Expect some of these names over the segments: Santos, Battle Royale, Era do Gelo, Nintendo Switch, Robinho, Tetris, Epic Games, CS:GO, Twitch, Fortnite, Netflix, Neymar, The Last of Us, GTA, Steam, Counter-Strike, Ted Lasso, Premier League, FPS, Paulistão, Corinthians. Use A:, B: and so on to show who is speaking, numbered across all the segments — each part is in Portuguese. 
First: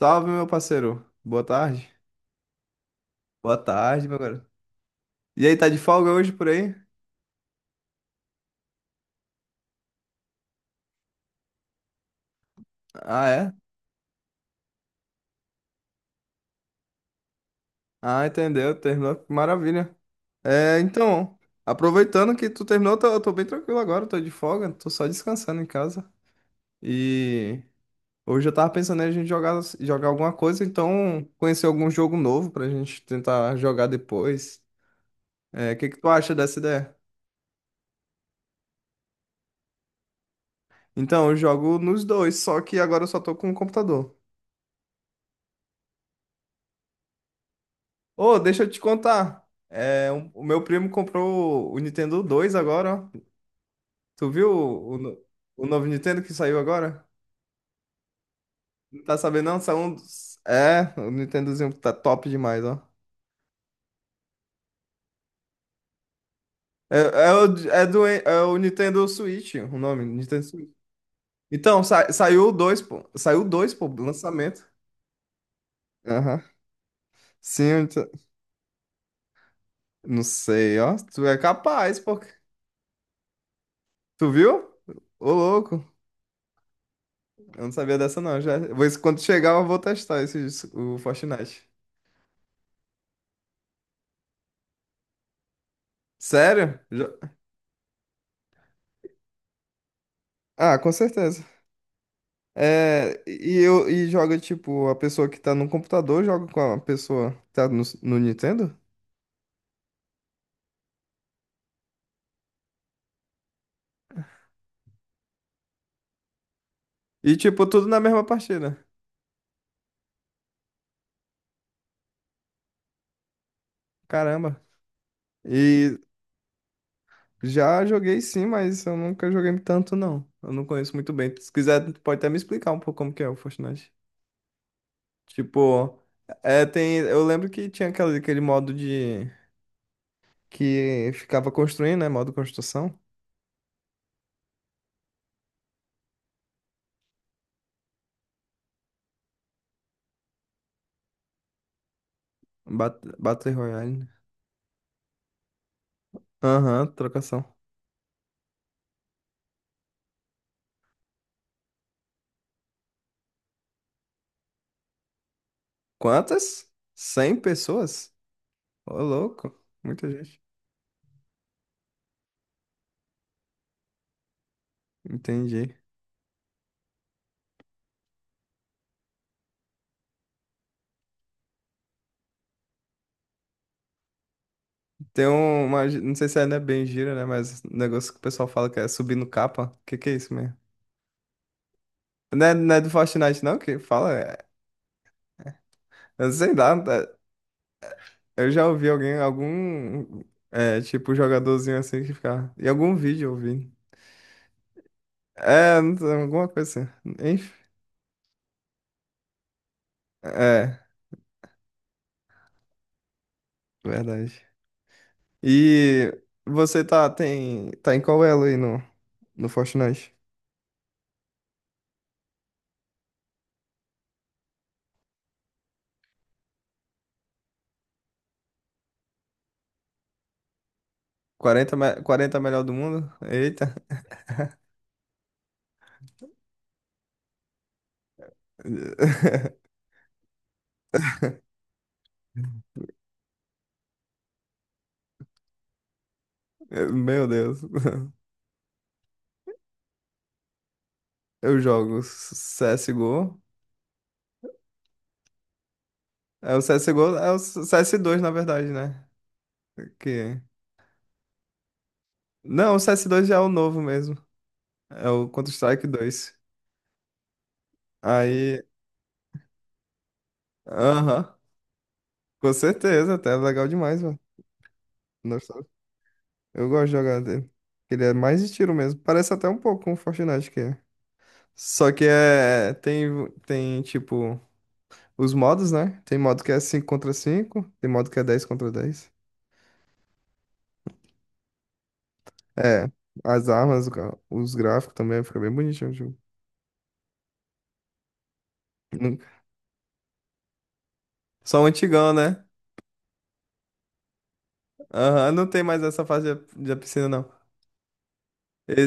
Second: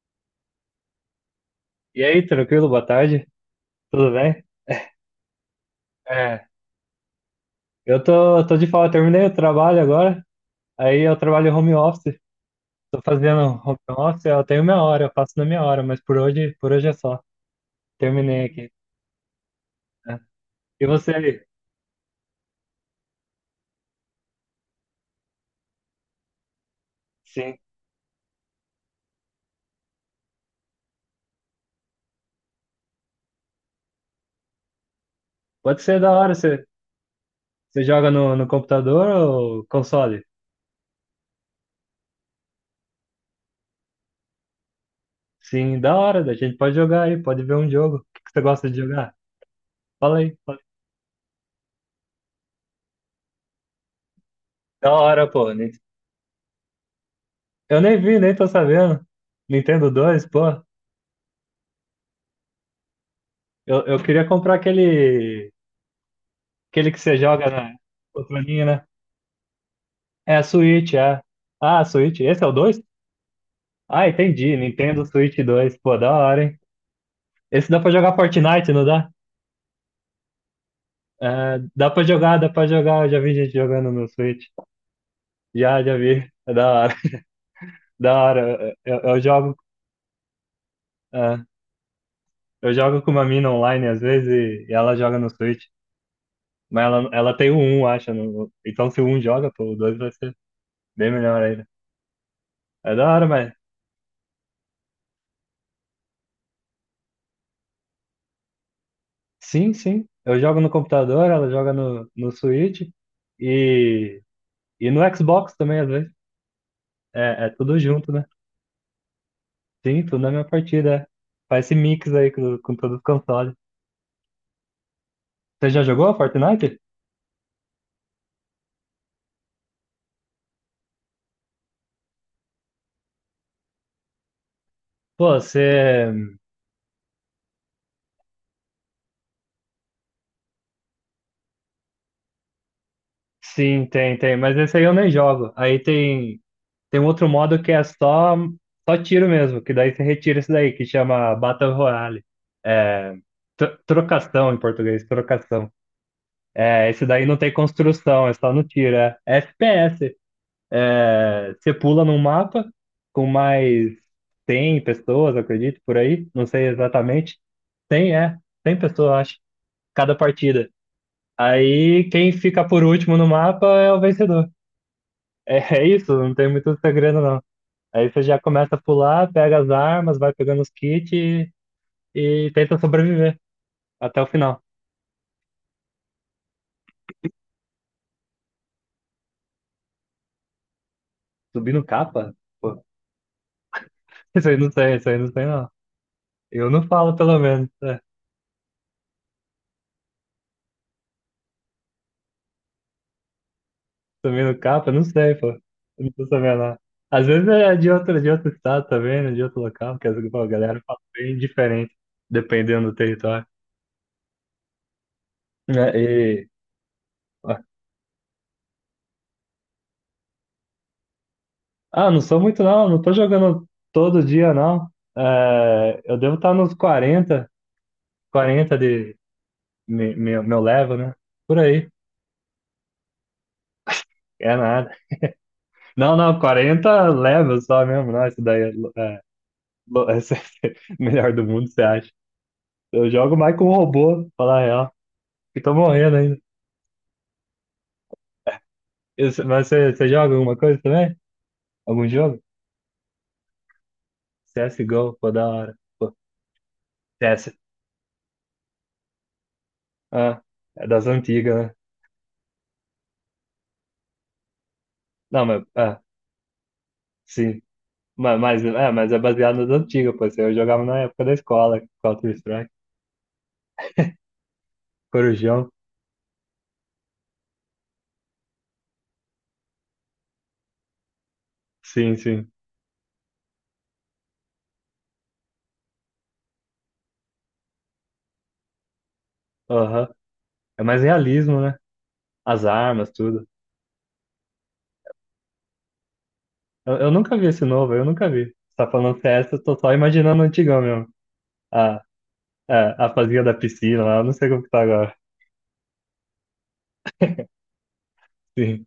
A: Salve, meu parceiro. Boa tarde.
B: E aí, tranquilo? Boa tarde.
A: Boa tarde,
B: Tudo
A: meu
B: bem?
A: garoto. E aí, tá de folga hoje por
B: É,
A: aí?
B: eu tô de fala, terminei o trabalho agora. Aí eu trabalho home office. Tô
A: Ah, é?
B: fazendo home office, eu tenho minha hora, eu faço na minha hora, mas por hoje é só.
A: Ah,
B: Terminei aqui.
A: entendeu. Terminou. Que maravilha.
B: Né?
A: É,
B: E você
A: então,
B: aí?
A: aproveitando que tu terminou, eu tô bem tranquilo agora, tô de folga, tô só descansando em casa.
B: Sim.
A: E hoje eu tava pensando em a gente jogar, jogar alguma coisa, então conhecer algum jogo novo pra gente tentar jogar depois. É, o
B: Pode
A: que que
B: ser
A: tu
B: da hora,
A: acha dessa
B: você,
A: ideia?
B: você joga no computador ou console?
A: Então, eu jogo nos dois, só que agora eu só tô com o computador.
B: Sim, da hora, a gente pode jogar aí, pode ver um jogo. O que que
A: Ô,
B: você
A: deixa
B: gosta
A: eu
B: de
A: te
B: jogar?
A: contar. É,
B: Fala aí.
A: o
B: Fala
A: meu
B: aí.
A: primo comprou o Nintendo 2 agora, ó. Tu viu o,
B: Da
A: o no-
B: hora, pô.
A: o novo Nintendo que saiu agora?
B: Eu nem vi, nem tô
A: Não
B: sabendo.
A: tá sabendo não? Saiu
B: Nintendo
A: um
B: 2,
A: dos...
B: pô.
A: É, o Nintendozinho tá top demais, ó.
B: Eu queria comprar aquele
A: É,
B: que você joga na
A: é o
B: controlinha, né?
A: Nintendo Switch, o nome,
B: É a
A: Nintendo Switch.
B: Switch, é. Ah,
A: Então,
B: a Switch. Esse é
A: saiu o
B: o 2?
A: 2, pô. Saiu o 2, pô,
B: Ah, entendi.
A: lançamento.
B: Nintendo Switch 2, pô, da
A: Aham.
B: hora, hein?
A: Sim,
B: Esse dá
A: eu
B: pra
A: ent-
B: jogar Fortnite, não dá?
A: não sei, ó. Tu é
B: É, dá
A: capaz,
B: pra
A: pô.
B: jogar, dá pra jogar. Eu já vi gente jogando no
A: Tu
B: Switch.
A: viu? Ô, louco.
B: Já vi. É da hora.
A: Eu não sabia dessa
B: Da
A: não, já.
B: hora. Eu,
A: Quando
B: eu
A: chegar, eu vou testar esse, o
B: é,
A: Fortnite.
B: jogo com uma mina online às vezes e ela joga no Switch.
A: Sério?
B: Mas ela,
A: Jo-
B: ela tem o um acho. Então se o um joga, pô, o 2 vai ser
A: Ah, com
B: bem melhor
A: certeza.
B: ainda. É da
A: É,
B: hora, mas.
A: e eu joga tipo a pessoa que tá no computador joga com a pessoa que tá no Nintendo?
B: Sim, sim. Eu jogo no computador, ela joga no Switch e, e no Xbox também, às vezes.
A: E
B: É,
A: tipo
B: tudo
A: tudo na
B: junto,
A: mesma
B: né?
A: partida.
B: Sim, tudo na minha partida. É. Faz esse mix aí com todos os consoles.
A: Caramba.
B: Você já
A: E
B: jogou Fortnite?
A: já joguei sim, mas eu nunca joguei tanto não. Eu não conheço muito bem. Se quiser, pode até me explicar um pouco como que é o Fortnite.
B: Pô,
A: Tipo,
B: você.
A: eu lembro que tinha aquele modo de que ficava construindo, né? Modo construção,
B: Sim, tem, tem. Mas esse aí eu nem jogo. Aí tem um outro modo que é só tiro mesmo, que daí você retira isso daí, que chama Battle Royale. É,
A: Battle
B: tro-
A: Royale, né?
B: trocação em português, trocação.
A: Aham,
B: É, esse daí não
A: trocação.
B: tem construção, é só no tiro. É, FPS. É, você pula num mapa com mais 100 pessoas, eu acredito, por aí. Não sei
A: Quantas? 100
B: exatamente.
A: pessoas?
B: 100, é. 100
A: Ô,
B: pessoas, eu acho.
A: louco. Muita
B: Cada
A: gente.
B: partida. Aí quem fica por último no mapa é o vencedor. É,
A: Entendi.
B: é isso, não tem muito segredo, não. Aí você já começa a pular, pega as armas, vai pegando os kits e tenta sobreviver até o final.
A: Uma. Não sei se ainda é bem gira, né? Mas um negócio que o pessoal fala que é subir no capa. O que que é isso mesmo?
B: Subindo capa?
A: Não é, não é
B: Pô,
A: do Fortnite, não? Que fala. É,
B: isso aí não tem, isso aí não tem, não.
A: eu sei
B: Eu
A: lá.
B: não
A: É,
B: falo, pelo menos.
A: eu já ouvi alguém, algum. É, tipo, jogadorzinho assim que ficava. Em algum vídeo eu ouvi.
B: Subindo capa? Não sei, pô. Eu
A: É, não sei,
B: não tô
A: alguma
B: sabendo lá.
A: coisa assim.
B: Às vezes
A: Enfim.
B: é de outro estado também, né? De outro local, porque às vezes, pô, a
A: É,
B: galera fala bem diferente, dependendo do território.
A: verdade.
B: Né?
A: E
B: E...
A: tá em qual elo aí no Fortnite?
B: Ah, não sou muito não, não tô jogando todo dia não. É, eu devo estar nos quarenta de meu level, né? Por aí,
A: 40 melhor do mundo? Eita.
B: é nada. Não, não, 40 level só mesmo, não, isso daí é, esse é o melhor do mundo, você acha? Eu jogo mais com um robô, falar a real, que tô morrendo ainda.
A: Meu Deus.
B: Mas você joga alguma coisa também?
A: Eu jogo
B: Algum jogo?
A: CSGO.
B: CSGO, pô, da hora. Pô,
A: É o CSGO, é o
B: CS.
A: cs dois na verdade, né? Que...
B: Ah, é das antigas, né?
A: Não, o cs 2 já é o novo mesmo. É o
B: Não, mas,
A: Counter-Strike
B: ah,
A: dois.
B: sim. Mas,
A: Aí,
B: mas, é, mas é baseado nas antigas, pô. Isso aí eu jogava na época da
A: aham,
B: escola,
A: com
B: Counter-Strike,
A: certeza, até é legal demais, mano.
B: Corujão.
A: Nostálgico. Eu gosto de jogar dele. Ele é mais de tiro mesmo. Parece até um pouco com o Fortnite que é. Só que
B: Sim, sim.
A: é. Tem, tem tipo. Os modos, né? Tem modo que é 5 contra cinco, tem modo que é dez contra dez.
B: Aham. É mais realismo, né? As
A: É,
B: armas, tudo.
A: as armas, os gráficos também, fica bem bonitinho o jogo.
B: Eu nunca vi esse novo, eu nunca vi. Você tá
A: Não-
B: falando CS, eu tô só imaginando o antigão mesmo.
A: Só o
B: Ah,
A: antigão, né?
B: é, a fazia da piscina lá, eu não sei como que tá agora.
A: Aham, não tem mais essa fase da piscina, não.
B: Sim,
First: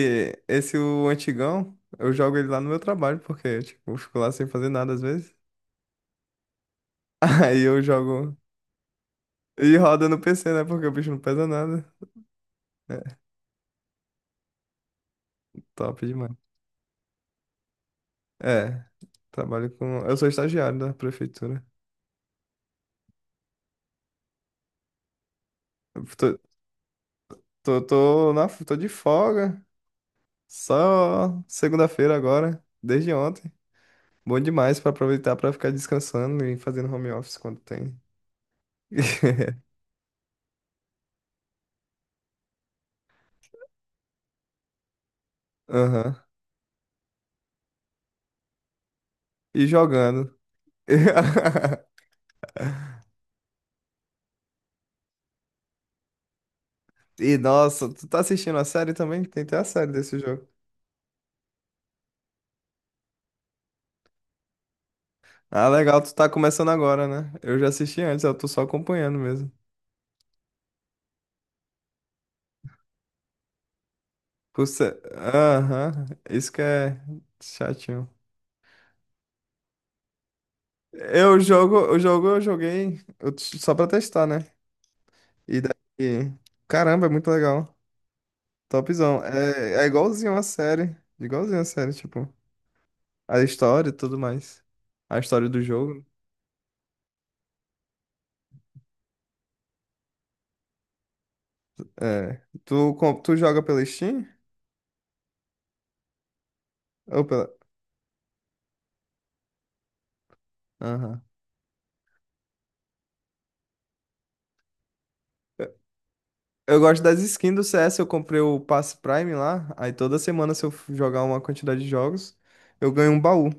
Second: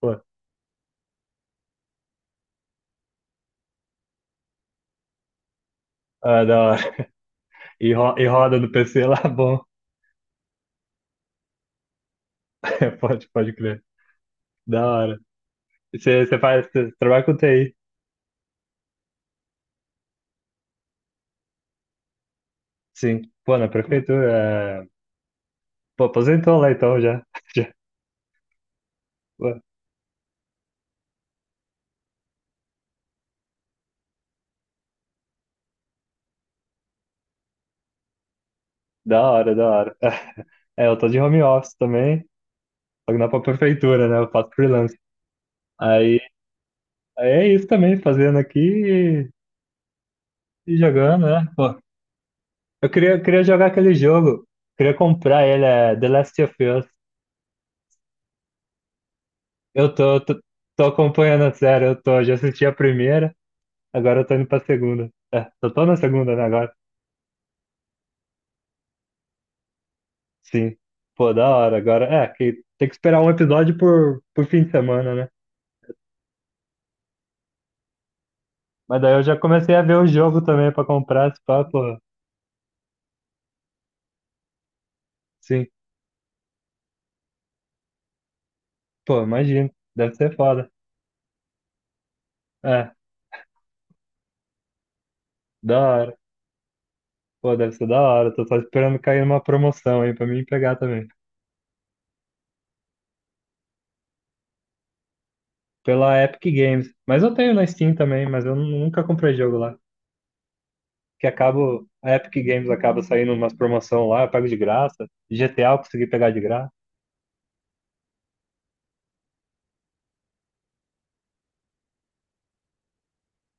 B: pô.
A: esse o antigão, eu jogo ele lá no meu trabalho, porque, tipo, eu fico lá sem fazer nada às vezes.
B: Ah, da hora.
A: Aí eu
B: E
A: jogo
B: roda no PC lá, bom.
A: e roda no PC, né? Porque o bicho não pesa nada.
B: É,
A: É,
B: pode, pode crer. Da hora.
A: top
B: Você
A: demais.
B: você faz, você trabalha com TI.
A: É, trabalho com... Eu sou estagiário da prefeitura.
B: Sim. Pô, na prefeitura. É. Pô, aposentou lá então já. Já.
A: Tô de folga.
B: Pô,
A: Só segunda-feira agora, desde ontem. Bom demais pra aproveitar pra ficar descansando e fazendo home office quando tem.
B: da hora, da hora. É, eu tô de home office também, só que não é pra prefeitura, né? Eu faço freelance.
A: Aham.
B: Aí, aí é isso também, fazendo aqui e,
A: E jogando.
B: e jogando, né? Pô, eu queria jogar aquele jogo, queria comprar ele, é The Last of Us.
A: E nossa, tu tá assistindo a série também? Tem até a série
B: Eu
A: desse
B: tô, tô,
A: jogo.
B: tô acompanhando a série, já assisti a primeira. Agora eu tô indo pra segunda. É,
A: Ah,
B: só tô na
A: legal, tu tá
B: segunda, né,
A: começando
B: agora?
A: agora, né? Eu já assisti antes, eu tô só acompanhando mesmo.
B: Sim. Pô, da hora. Agora, que tem que esperar um episódio por fim de semana, né?
A: Aham, isso que é chatinho.
B: Mas daí eu já comecei a ver o jogo também pra comprar,
A: Eu
B: se pá,
A: jogo, o
B: pô.
A: jogo eu joguei só pra testar, né? E
B: Sim.
A: daí. Caramba, é muito legal.
B: Pô,
A: Topzão.
B: imagino.
A: É, é
B: Deve
A: igualzinho
B: ser
A: a
B: foda.
A: série. Igualzinho a série, tipo.
B: É,
A: A história e tudo mais. A história do
B: da
A: jogo.
B: hora. Pô, deve ser da hora. Tô só esperando cair numa promoção aí pra mim pegar também.
A: É. Tu joga pela Steam?
B: Pela Epic Games. Mas
A: Ou
B: eu
A: pela.
B: tenho na Steam também, mas eu nunca comprei jogo lá.
A: Aham.
B: Que acabo, a Epic Games acaba saindo umas promoção lá, eu pego de graça. GTA
A: Eu
B: eu consegui pegar de graça.
A: eu gosto das skins do CS, eu comprei o Pass Prime lá, aí toda semana se eu jogar uma quantidade de jogos, eu ganho um baú.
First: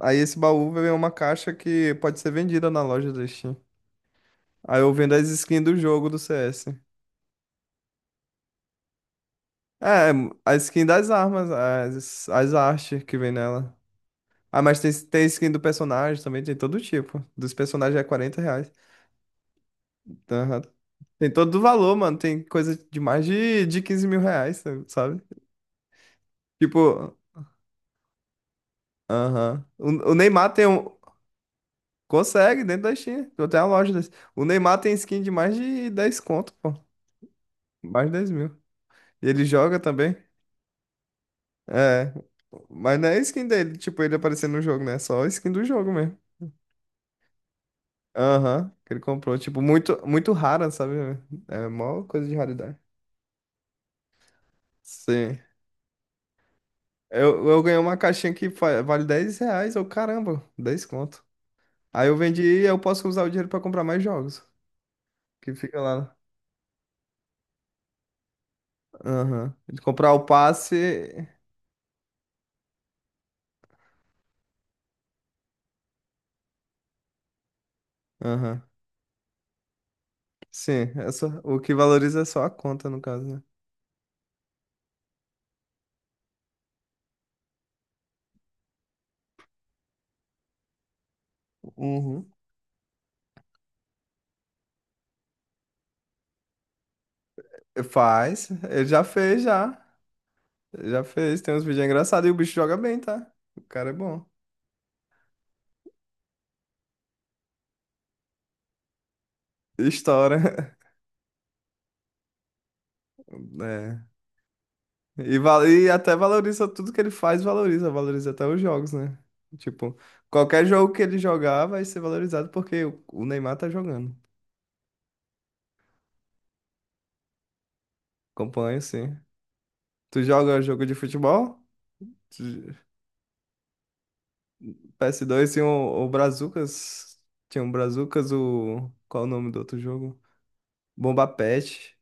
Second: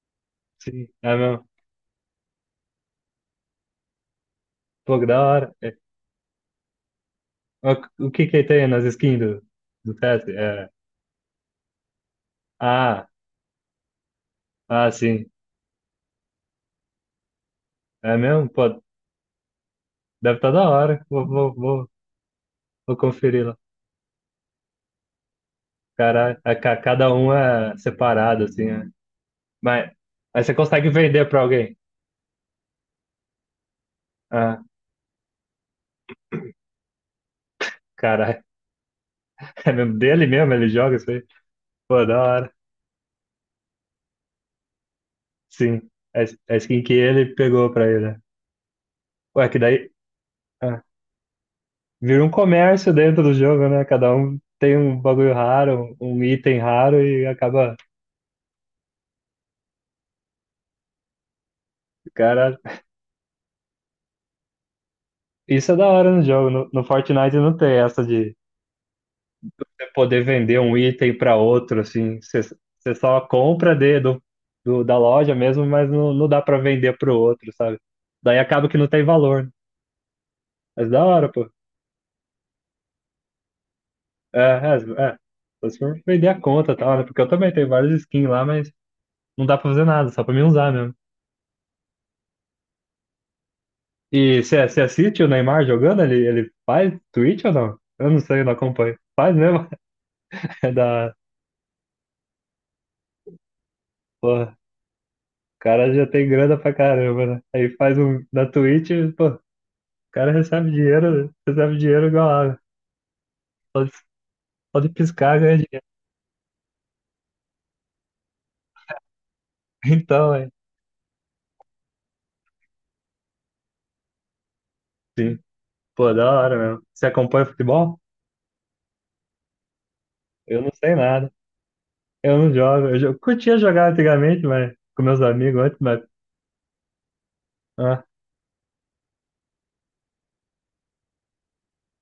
A: Aí esse baú
B: Sim,
A: vem uma
B: é mesmo.
A: caixa que pode ser vendida na loja da Steam. Aí eu
B: Pô, que
A: vendo
B: da
A: as
B: hora.
A: skins do
B: É,
A: jogo do CS.
B: ó, o que que tem nas skins do
A: É,
B: Tetris?
A: a
B: É,
A: skin das armas, as artes
B: ah,
A: que vem nela. Ah, mas
B: ah,
A: tem,
B: sim.
A: tem skin do personagem também, tem todo tipo. Dos personagens é
B: É
A: 40
B: mesmo?
A: reais.
B: Pô, deve estar
A: Aham.
B: da hora. Vou,
A: Tem todo
B: vou,
A: o
B: vou,
A: valor, mano. Tem coisa
B: vou
A: de mais
B: conferir lá.
A: de 15 mil reais, sabe?
B: Caralho, é ca-
A: Tipo,
B: cada um é separado, assim, né?
A: aham.
B: Mas
A: O
B: aí
A: Neymar
B: você
A: tem
B: consegue
A: um.
B: vender pra alguém.
A: Consegue dentro da Steam. Eu tenho a loja desse. O
B: Ah,
A: Neymar tem skin de mais de 10 conto, pô. Mais de 10
B: caralho.
A: mil. E ele
B: É
A: joga
B: mesmo
A: também.
B: dele mesmo? Ele joga isso aí? Pô,
A: É.
B: da hora.
A: Mas não é skin dele, tipo, ele aparecendo no jogo, né? É só a skin do
B: Sim.
A: jogo mesmo.
B: É, é skin que ele pegou pra ele, né?
A: Aham, que ele comprou.
B: Ué, que
A: Tipo,
B: daí
A: muito rara,
B: ah,
A: sabe? É mó
B: vira
A: coisa
B: um
A: de raridade.
B: comércio dentro do jogo, né? Cada um tem um bagulho
A: Sim.
B: raro, um item raro e
A: Eu
B: acaba.
A: ganhei uma caixinha que vale 10 reais. Eu, caramba, 10 conto. Aí
B: O
A: eu vendi
B: cara.
A: e eu posso usar o dinheiro pra comprar mais jogos. Que
B: Isso é
A: fica
B: da hora
A: lá.
B: no jogo. No Fortnite não tem essa de
A: Aham. De
B: você
A: comprar o
B: poder vender um item
A: passe.
B: para outro, assim. Você só compra da loja mesmo, mas não, não dá para vender pro outro, sabe? Daí
A: Aham.
B: acaba que não tem valor. Né? Mas
A: Sim,
B: da
A: é só,
B: hora, pô.
A: o que valoriza é só a conta, no caso, né?
B: É, é, é. Só se for vender a conta, e tal, né? Porque eu também tenho vários skins lá, mas não dá pra fazer nada, só pra mim usar mesmo.
A: Uhum.
B: E você assiste o Neymar jogando? Ele faz Twitch ou não? Eu não sei,
A: Faz.
B: não
A: Ele
B: acompanho.
A: já
B: Faz
A: fez,
B: mesmo?
A: já.
B: É
A: Ele já
B: da.
A: fez. Tem uns vídeos engraçados e o bicho joga bem, tá? O cara é bom.
B: Porra. O cara já tem grana pra caramba, né? Aí faz um na Twitch, pô, o cara
A: Estoura.
B: recebe dinheiro, né? Recebe dinheiro igual água. Pode,
A: É.
B: pode
A: E,
B: piscar, ganha dinheiro.
A: e até valoriza tudo que ele faz, valoriza, valoriza até os jogos, né? Tipo,
B: Então, é.
A: qualquer jogo que ele jogar vai ser valorizado porque o Neymar tá jogando.
B: Sim. Pô, da hora mesmo. Você acompanha futebol?
A: Acompanha, sim. Tu joga
B: Eu não
A: jogo
B: sei
A: de
B: nada.
A: futebol?
B: Eu não
A: Tu-
B: jogo. Eu curtia jogar antigamente, mas com meus
A: PS2
B: amigos
A: tinha
B: antes, mas.
A: o Brazucas. Tinha um
B: Ah,
A: Brazucas, o. Qual o nome do outro jogo? Bomba Pet.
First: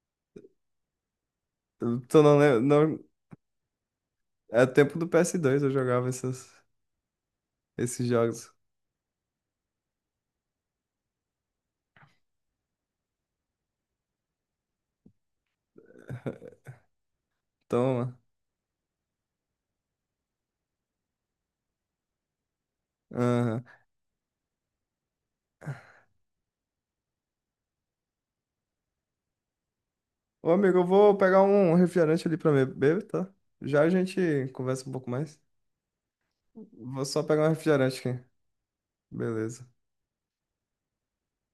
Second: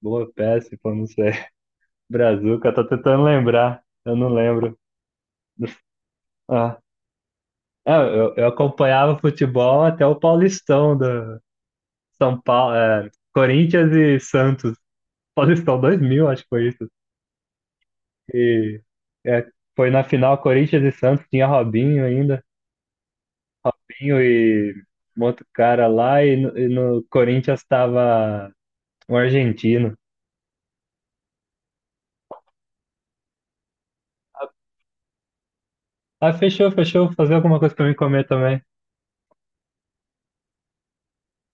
B: boa peça, pô, não sei.
A: Tu não lembra.
B: Brazuca, tô
A: Não...
B: tentando lembrar. Eu não
A: É
B: lembro.
A: tempo do PS2 eu jogava
B: Ah, é,
A: esses
B: eu
A: jogos.
B: acompanhava futebol até o Paulistão do São Paulo, Corinthians e Santos. Paulistão 2000 acho que foi isso.
A: Toma.
B: E, é, foi na final Corinthians e Santos, tinha Robinho ainda, Pinho e um outro cara lá, e no Corinthians tava um argentino.
A: Ô, amigo, eu vou pegar um refrigerante ali pra me beber, tá? Já a gente conversa um pouco mais.
B: Ah, fechou,
A: Vou
B: fechou,
A: só
B: fazer
A: pegar um
B: alguma coisa pra mim
A: refrigerante aqui.
B: comer também.
A: Beleza.